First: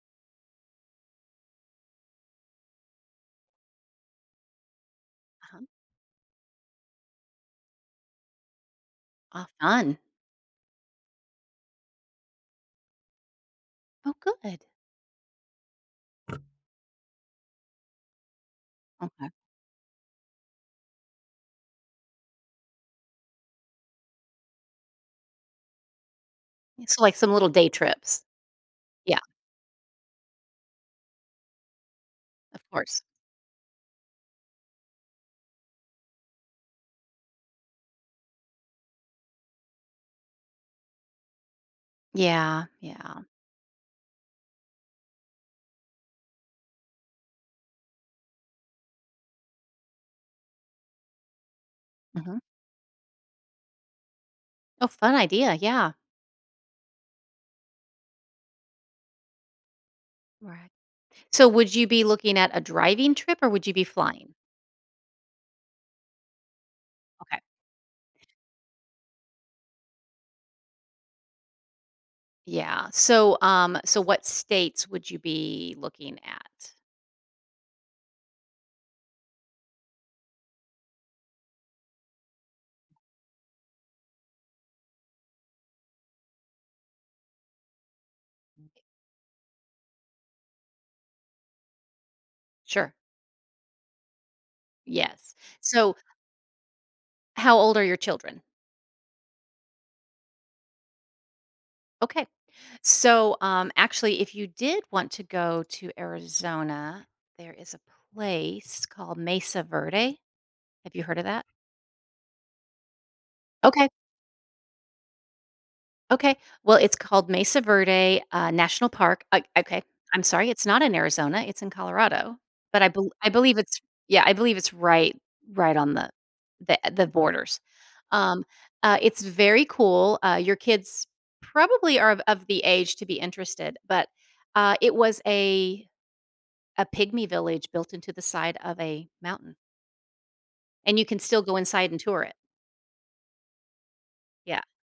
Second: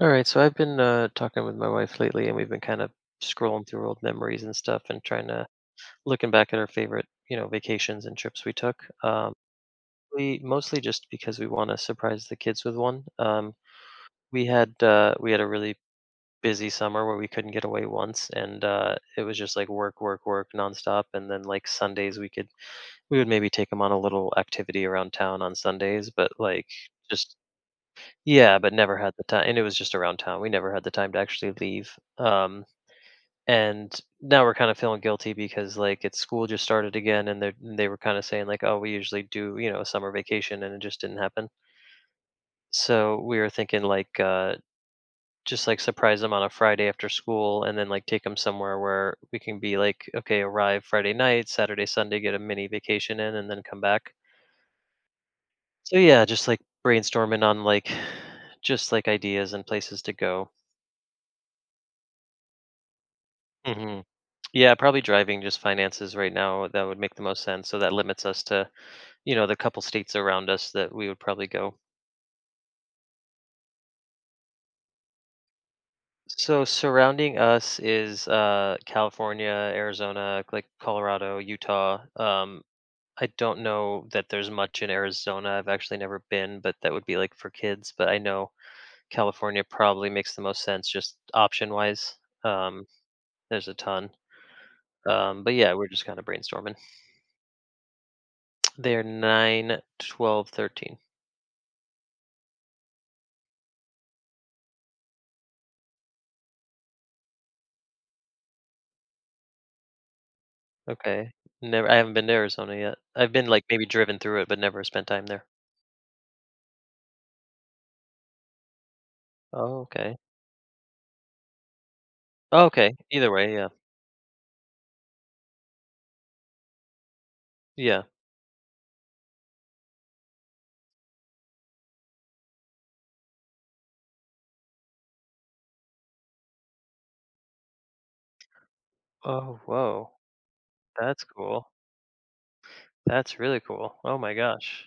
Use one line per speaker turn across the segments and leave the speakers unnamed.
All right, so I've been talking with my wife lately, and we've been kind of scrolling through old memories and stuff, and trying to
Uh-huh.
looking back at our favorite, vacations and trips we took.
Ah, fun.
We mostly just because we want to surprise the kids with one. Um,
Oh,
we
good.
had uh, we had a really busy summer where we couldn't get away once, and it
Okay.
was just like work, work, work nonstop. And then like Sundays, we would maybe take them on a little activity around town on Sundays, but like
Yeah, so, like, some
just
little day trips.
yeah, but never had
Yeah,
the time, and it was just around town. We never had the time to actually leave.
of
Um,
course.
and now we're kind of feeling guilty because like it's school just started again, and they were kind of saying like, oh, we usually do a summer vacation, and it just didn't happen.
Yeah,
So
yeah.
we were thinking like just like surprise them on a Friday after school, and then like take them somewhere where we can be like, okay, arrive Friday night, Saturday, Sunday, get
Mhm.
a mini vacation in, and then come back.
Oh, fun idea, yeah.
So yeah, just like brainstorming on like just like ideas and places to go.
Right. So, would you be looking at a driving trip or would you be
hmm
flying?
Yeah, probably driving, just finances right now, that would make the
Okay.
most sense. So that limits us to, the couple states around us that we would probably go.
Yeah. So what states would you be looking
So
at?
surrounding us is California, Arizona, like Colorado, Utah. I don't know that there's much in Arizona. I've actually never been, but that would be like for kids, but I know California probably makes the most sense just option-wise. Um
Sure.
there's a ton.
Yes.
But yeah, we're
So,
just kind of brainstorming.
how old are your children?
They're 9, 12, 13.
Okay. So, actually, if you did want to go to Arizona, there is a place called Mesa Verde. Have you heard of
Okay.
that?
Never I haven't been to Arizona yet. I've been, like, maybe
Okay,
driven through it, but never spent time there.
okay. Well, it's called Mesa Verde, National Park.
Oh, okay.
I'm sorry, it's not in Arizona, it's in Colorado,
Oh,
but I
okay,
bel I
either way,
believe
yeah.
it's yeah, I believe it's right on the borders.
Yeah.
Um, it's very cool. Your kids probably are of the age to be interested, but, it was a pygmy village built into the side of a mountain,
Oh, whoa.
and you can
That's
still go
cool.
inside and tour it.
That's really cool. Oh my
Yeah.
gosh.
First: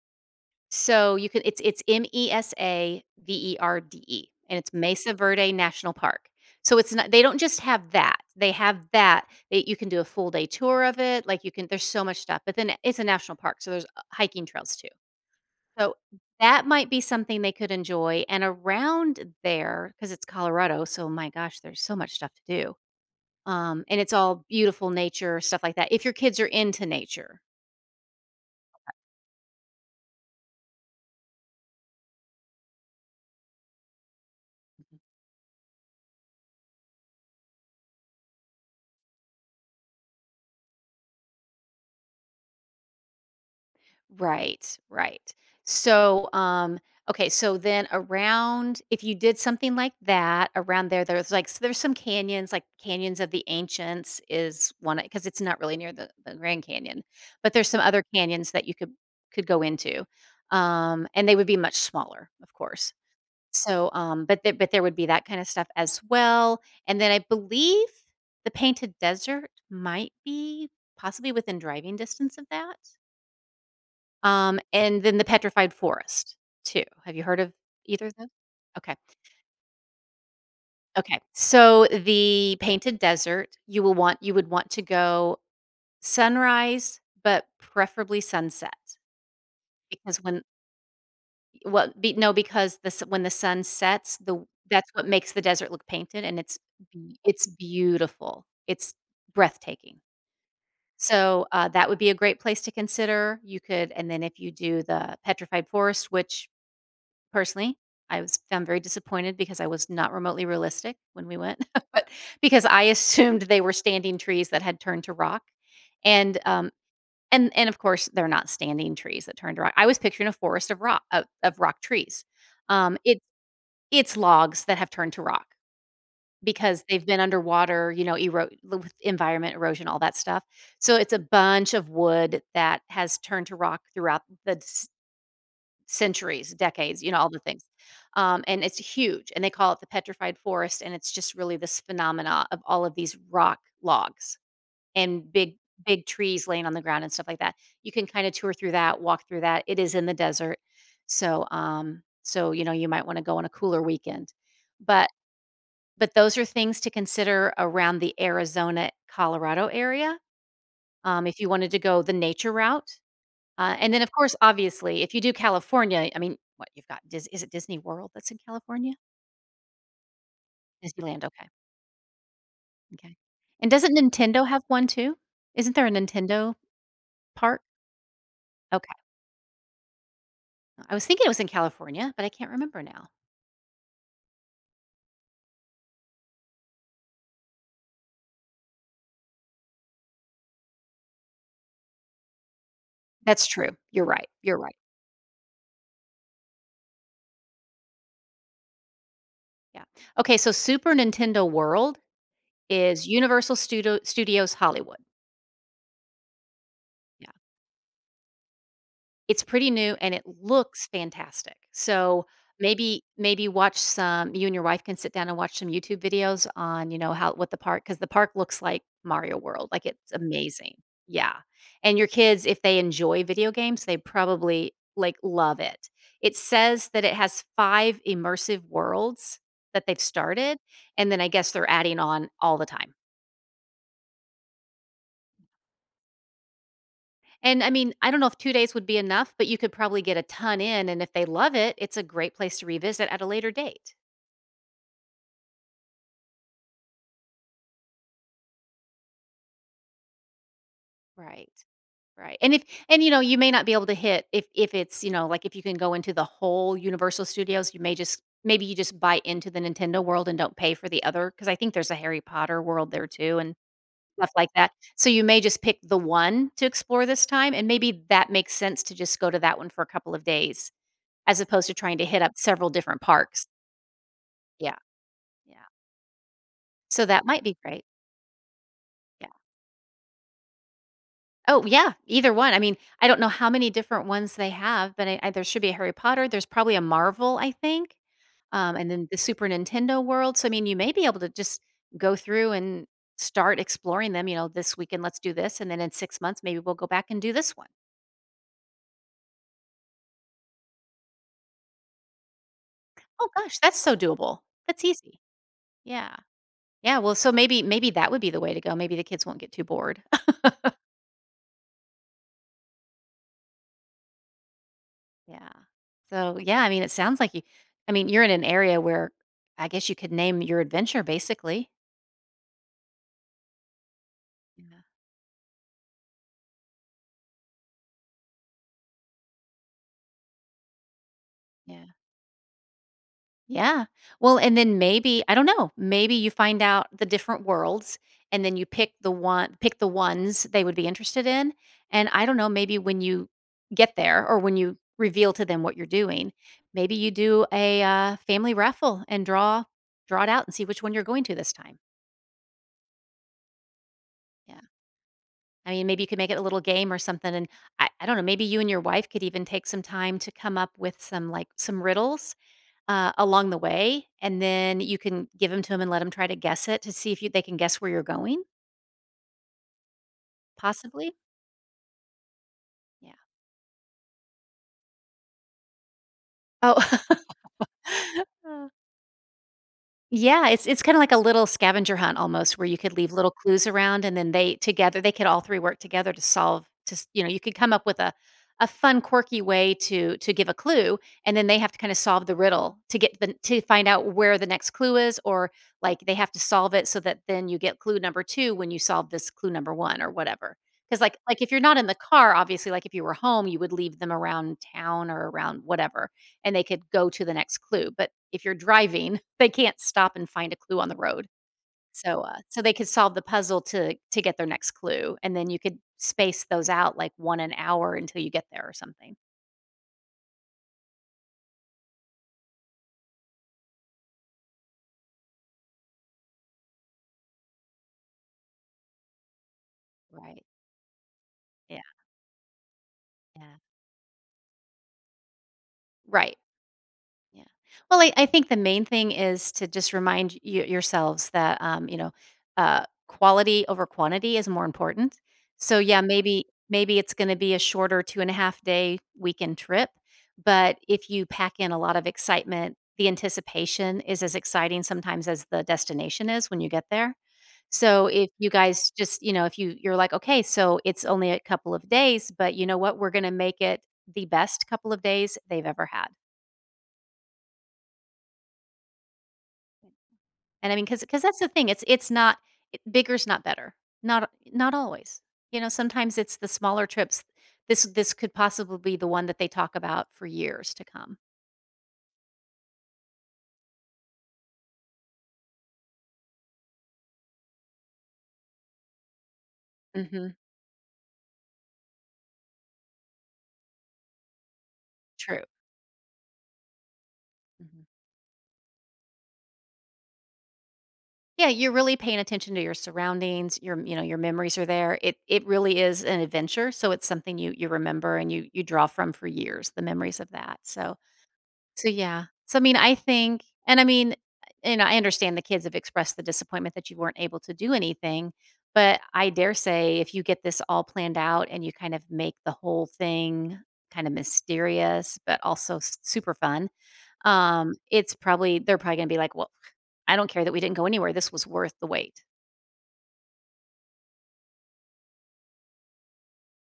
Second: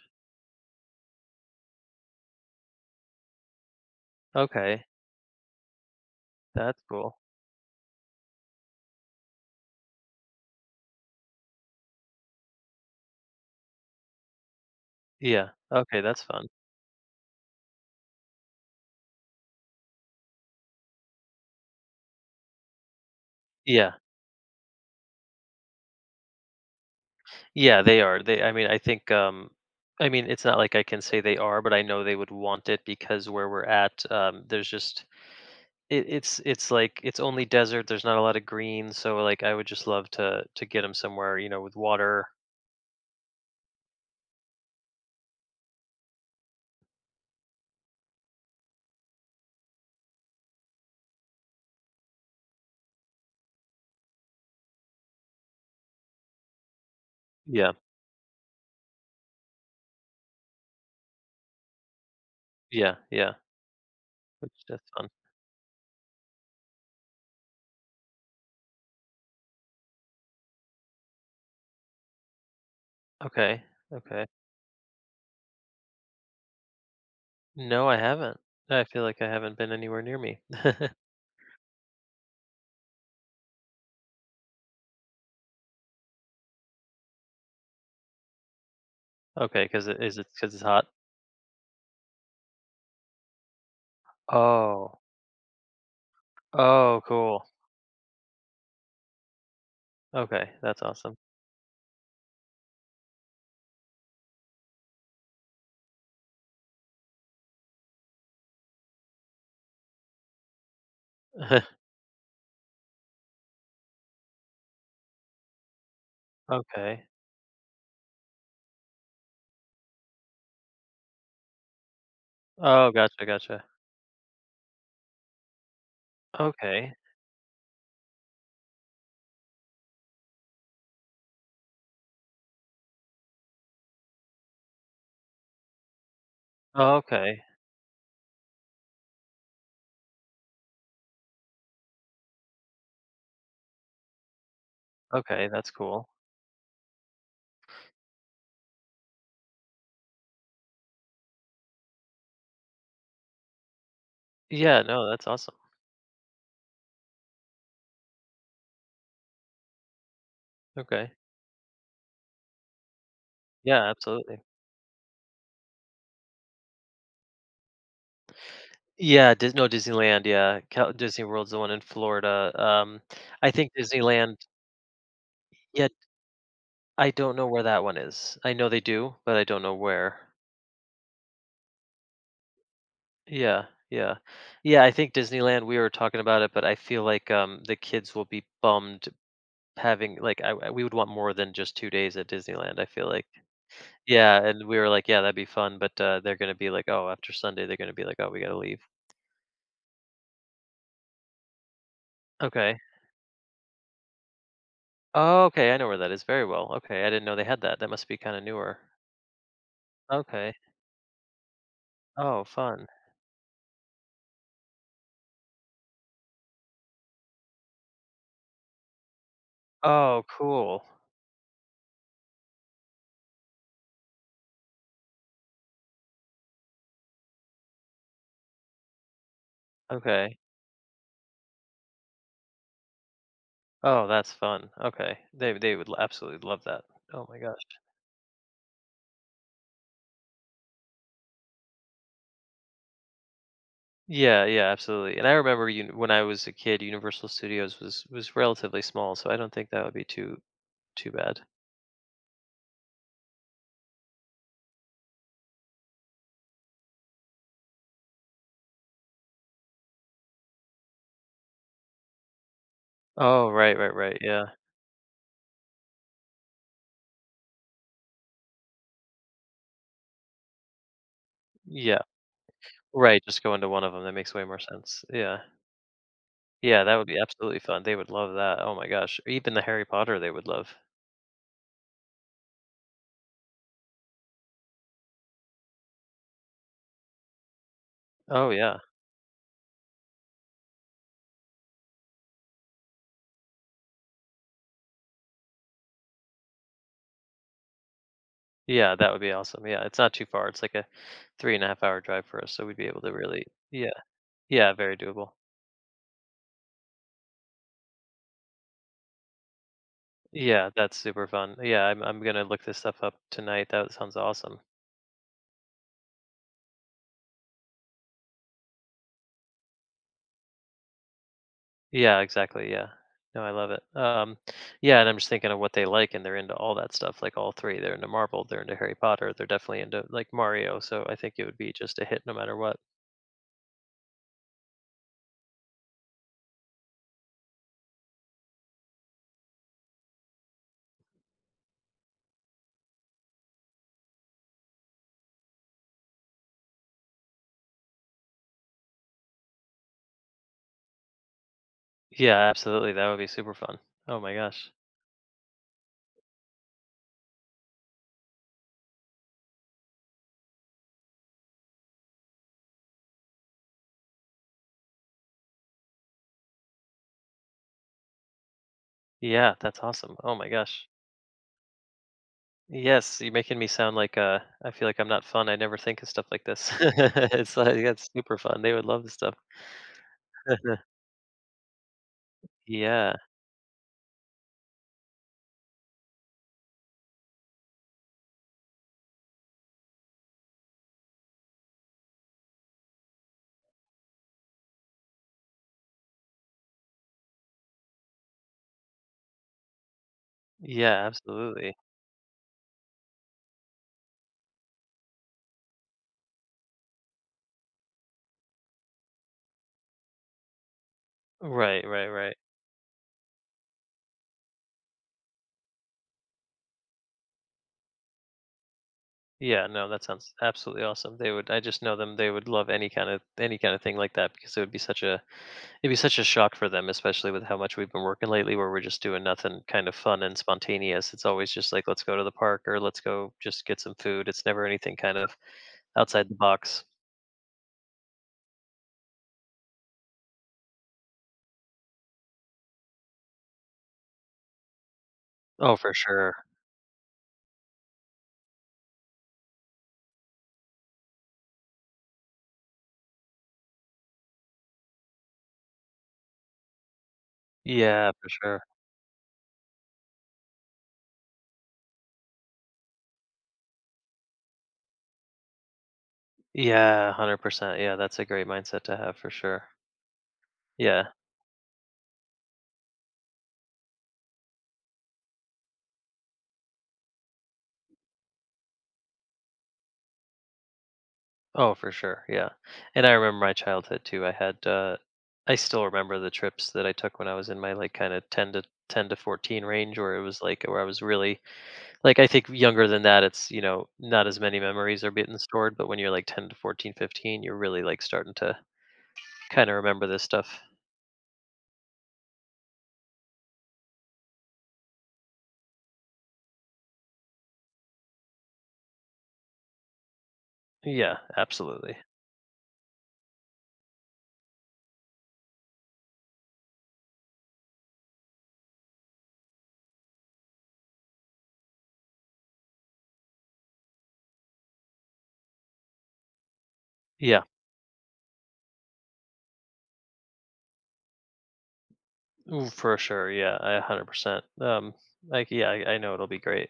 So you can it's Mesa Verde, and it's
Okay,
Mesa Verde National Park. So
that's
it's not
cool.
they don't just have that. They have that that you can do a full day tour of it, like, you can there's so much stuff, but then it's a national park, so there's, hiking trails too.
Yeah.
So
Okay, that's fun.
that might be something they could enjoy, and around there, because it's Colorado, so my gosh, there's so much stuff to do,
Yeah.
and it's all beautiful nature, stuff like that, if your kids are into nature.
Yeah, they are. They I mean, I think, I mean, it's not like I can say they are, but I know they would want it because where we're at, there's
Mhm.
just It it's like it's only desert, there's not a lot of green, so, like, I would just love to get him somewhere, with water.
Right, right. So, okay, so then around, if you did something like that around there, there's some canyons, like Canyons of the Ancients is one because it's not really near the Grand Canyon, but there's
Yeah,
some other canyons that you could go into, and they would be much smaller, of course.
yeah, yeah,
So, um, but
which
there but there
that's
would be
fun.
that kind of stuff as well, and then I believe the Painted Desert might be possibly within driving distance of that.
Okay, okay.
And then The Petrified Forest too. Have you heard of
No, I
either of those?
haven't. I
Okay.
feel like I haven't been anywhere near me.
Okay. So the Painted Desert, you would want to go sunrise, but preferably sunset
Okay, because
because
it
when
cause it's hot?
well, be, no, because the s- when the sun sets, the that's
Oh.
what makes the desert look painted, and it's
Oh,
be-
cool.
it's beautiful. It's breathtaking.
Okay, that's awesome.
So that would be a great place to consider. You could, and then if you do the Petrified Forest, which personally, I was found very disappointed because I was not remotely realistic when we went, but because I assumed they were standing trees that had turned to rock, and, um,
Okay.
and of course, they're not standing trees that turned to rock. I was picturing a forest of rock trees.
Oh,
Um, it
gotcha, gotcha.
it's logs that have turned to rock because
Okay.
they've been underwater, you know, ero with environment erosion, all that stuff. So, it's a bunch of wood that has turned to rock throughout the centuries,
Oh,
decades, all the
okay.
things. And it's huge, and they call it the petrified forest, and it's just really this phenomena of all of these rock logs and
Okay,
big
that's
big
cool.
trees laying on the ground and stuff like that. You can kind of tour through that, walk through that. It is in the desert. So, you might want to go on a cooler weekend.
Yeah, no,
But
that's awesome.
but those are things to consider around the Arizona, Colorado area.
Okay.
If you wanted to go the nature route,
Yeah,
and then, of course,
absolutely.
obviously, if you do California, I mean, what you've got Dis is it Disney World that's in California?
Yeah, Dis no, Disneyland, yeah, Cal Disney
Disneyland, okay,
World's the one in Florida.
okay.
I
And
think
doesn't
Disneyland,
Nintendo have one too? Isn't there
yeah,
a Nintendo
I don't know
park?
where that one is. I know they
Okay.
do, but I don't know where.
I was thinking it was in California, but I can't remember now.
Yeah, yeah. Yeah, I think Disneyland, we were talking about it, but I feel like, the kids will be bummed having like, I we would want more than just 2 days at Disneyland, I feel like.
That's true. You're right,
Yeah,
you're
and
right.
we were like, "Yeah, that'd be fun," but, they're gonna be like, "Oh," after Sunday, they're gonna be like, "Oh, we gotta leave."
Yeah. Okay, so Super Nintendo World
Okay.
is Universal Studios Hollywood.
Oh, okay, I know where that is very well, okay, I didn't
Yeah.
know they had that, that must be kinda newer.
It's pretty new and it
Okay.
looks fantastic. So
Oh, fun.
maybe maybe watch some you and your wife can sit down and watch some YouTube videos on, you know, how what the park because the park looks like Mario World. Like it's
Oh,
amazing.
cool.
Yeah. And your kids, if they enjoy video games, they probably like love it. It says that it has five immersive worlds that they've
Okay.
started. And then I guess they're adding on all the time.
Oh, that's fun. Okay. They would absolutely love that. Oh my gosh.
And I mean, I don't know if 2 days would be enough, but you could probably get a ton in, and if they love it, it's a great place to revisit at a later date.
Yeah, yeah, absolutely. And I remember you when I was a kid, Universal Studios was relatively small, so I don't think that would be too bad.
Right. Right. And you may not be able to hit if it's, like, if you can go into the whole Universal Studios, you may just maybe you just buy into the Nintendo world and don't pay for the other because I think there's a Harry Potter world there too
Oh,
and
right, right, right.
stuff
Yeah.
like that. So you may just pick the one to explore this time, and maybe that makes sense to just go to that one for a couple of days as opposed to trying
Yeah.
to hit up several different
Right, just
parks.
go into one of them. That makes way more
Yeah.
sense. Yeah.
Yeah.
Yeah, that would
So
be
that might be
absolutely fun.
great.
They would love that. Oh my gosh.
Yeah.
Even the Harry Potter they would love.
Oh, yeah, either one. I mean, I don't know how many different ones they have, but I there should be a Harry Potter. There's probably a Marvel, I think,
Oh yeah.
and then the Super Nintendo world. So I mean, you may be able to just go through and start exploring them. You know, this weekend let's do this, and then in 6 months maybe we'll go back and do this one.
Yeah, that would be awesome. Yeah, it's not too far. It's like a three and a half hour drive for us, so we'd be able to
Oh
really
gosh, that's
yeah.
so doable.
Yeah,
That's
very
easy.
doable.
Yeah. Yeah. Well, so maybe that would be the way to go. Maybe the kids won't get too bored.
Yeah, that's super fun. Yeah, I'm gonna look this stuff up tonight. That sounds awesome.
Yeah. So, yeah, I mean, it sounds like you I mean, you're in an area where I guess you could name your adventure basically.
Yeah, exactly. Yeah. No, I love it.
Yeah.
Yeah, and I'm just thinking of what they like, and they're into all that stuff. Like all three, they're into Marvel, they're into Harry Potter, they're definitely into like Mario. So I think it would be
Yeah.
just a hit no matter what.
Yeah. Well, and then maybe, I don't know, maybe you find out the different worlds and then you pick the ones they would be interested in, and I don't know, maybe when you get there or when you reveal to them what you're doing, maybe you do a, family raffle and draw it out and see which one you're going to this time.
Yeah, absolutely. That would be super fun. Oh my gosh.
Yeah. I mean, maybe you could make it a little game or something. And I don't know, maybe you and your wife could even take some time to come up with some riddles along the way. And then you can give them to them and let them try to guess it to see if they can guess where you're going,
Yeah, that's awesome. Oh my gosh.
possibly. Yeah.
Yes, you're making me sound like I feel like I'm not fun. I never think of stuff like this.
Oh,
It's like that's super fun. They would love this stuff.
Yeah, it's kinda like a little scavenger hunt almost where you could
Yeah.
leave little clues around and then they could all 3 work together to solve to s you know, you could come up with a fun, quirky way to give a clue, and then they have to kinda solve the riddle to get the to find out where the next clue is, or, like, they have to solve it so that then you get clue number 2 when you solve this clue number 1 or whatever. Because
Yeah,
if you're
absolutely.
not in the car, obviously, like, if you were home, you would leave them around town or around whatever and they could go to the next clue. But if you're driving, they can't stop and find a clue on the road.
Right, right,
So,
right.
they could solve the puzzle to get their next clue, and then you could space those out like 1 an hour until you get there or something.
Yeah, no, that sounds absolutely awesome. They would I just know them, they would love any kind of thing like that because it would be such a it'd be such a shock for them, especially with how much we've been working lately where we're just doing nothing kind of fun and
Right.
spontaneous. It's always just
Yeah,
like let's go to the park or let's go
yeah.
just get some food. It's never anything kind of outside the
Right.
box.
Yeah. Well, I think the main thing is to just remind y yourselves that, quality over quantity is more important.
Oh,
So,
for
yeah,
sure.
maybe it's gonna be a shorter 2.5-day weekend trip, but if you pack in a lot of excitement, the anticipation is as exciting sometimes as the destination is when you get there. So,
Yeah, for
if you
sure.
guys just if you're like, "Okay, so it's only a couple of days, but you know what? We're gonna make it the best couple of days they've ever had."
Yeah, 100%. Yeah, that's a great mindset to have for sure.
And I mean, because
Yeah.
because that's the thing, it's not it bigger's not better. Not not always. You know, sometimes it's the smaller trips. This could possibly be the one that they talk about for years to come.
Oh, for sure. Yeah. And I remember my childhood too. I still remember the trips that I took when I was in my like kind of 10 to 14 range where it
Mhm.
was like where I was really like I think younger than that it's, not as many memories are being
True.
stored, but when you're like 10 to 14, 15, you're really
Mhm.
like starting to kind of remember this stuff.
Yeah, you're really paying attention to your surroundings, your memories are there. It really is an adventure, so it's something you remember and you draw from for years, the memories of that, so
Yeah,
So,
absolutely.
yeah. So, I mean, I think and I mean, I understand the kids have expressed the disappointment that you weren't able to do anything, but I dare say if you get this all planned out and you kind of make the whole thing kind of mysterious, but also s super fun,
Yeah,
it's probably they're probably gonna be like, "Well, I don't care that we didn't go anywhere. This was worth the wait."
ooh, for sure. Yeah, I 100%. Like yeah, I know it'll be great.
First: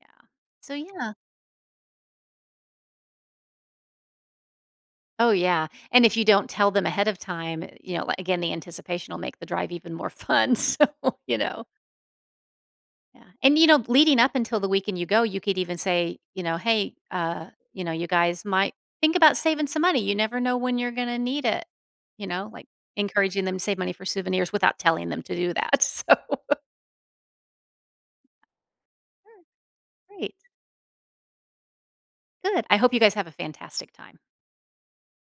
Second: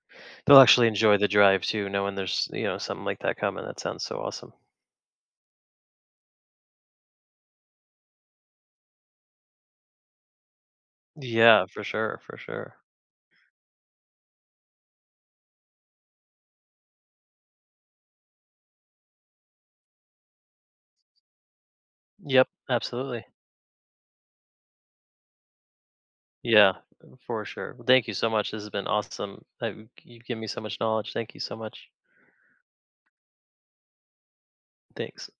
Yeah.
They'll
So,
actually
yeah.
enjoy the drive too knowing there's, something like that coming. That sounds so awesome.
Oh, yeah. And if you don't tell them ahead of time, you know, like, again, the anticipation will make the drive even more fun. So, you know.
Yeah, for sure, for sure.
Yeah, and leading up until the weekend you go, you could even say, "Hey, you guys might think about saving some money. You never know when you're gonna need it."
Yep,
Like,
absolutely.
encouraging them to save money for souvenirs without telling them to do that, so
Yeah, for sure. Well, thank you so much. This has been awesome. You've
Great,
given me so much knowledge. Thank you so much.
good. I hope you guys have a fantastic time.
Thanks.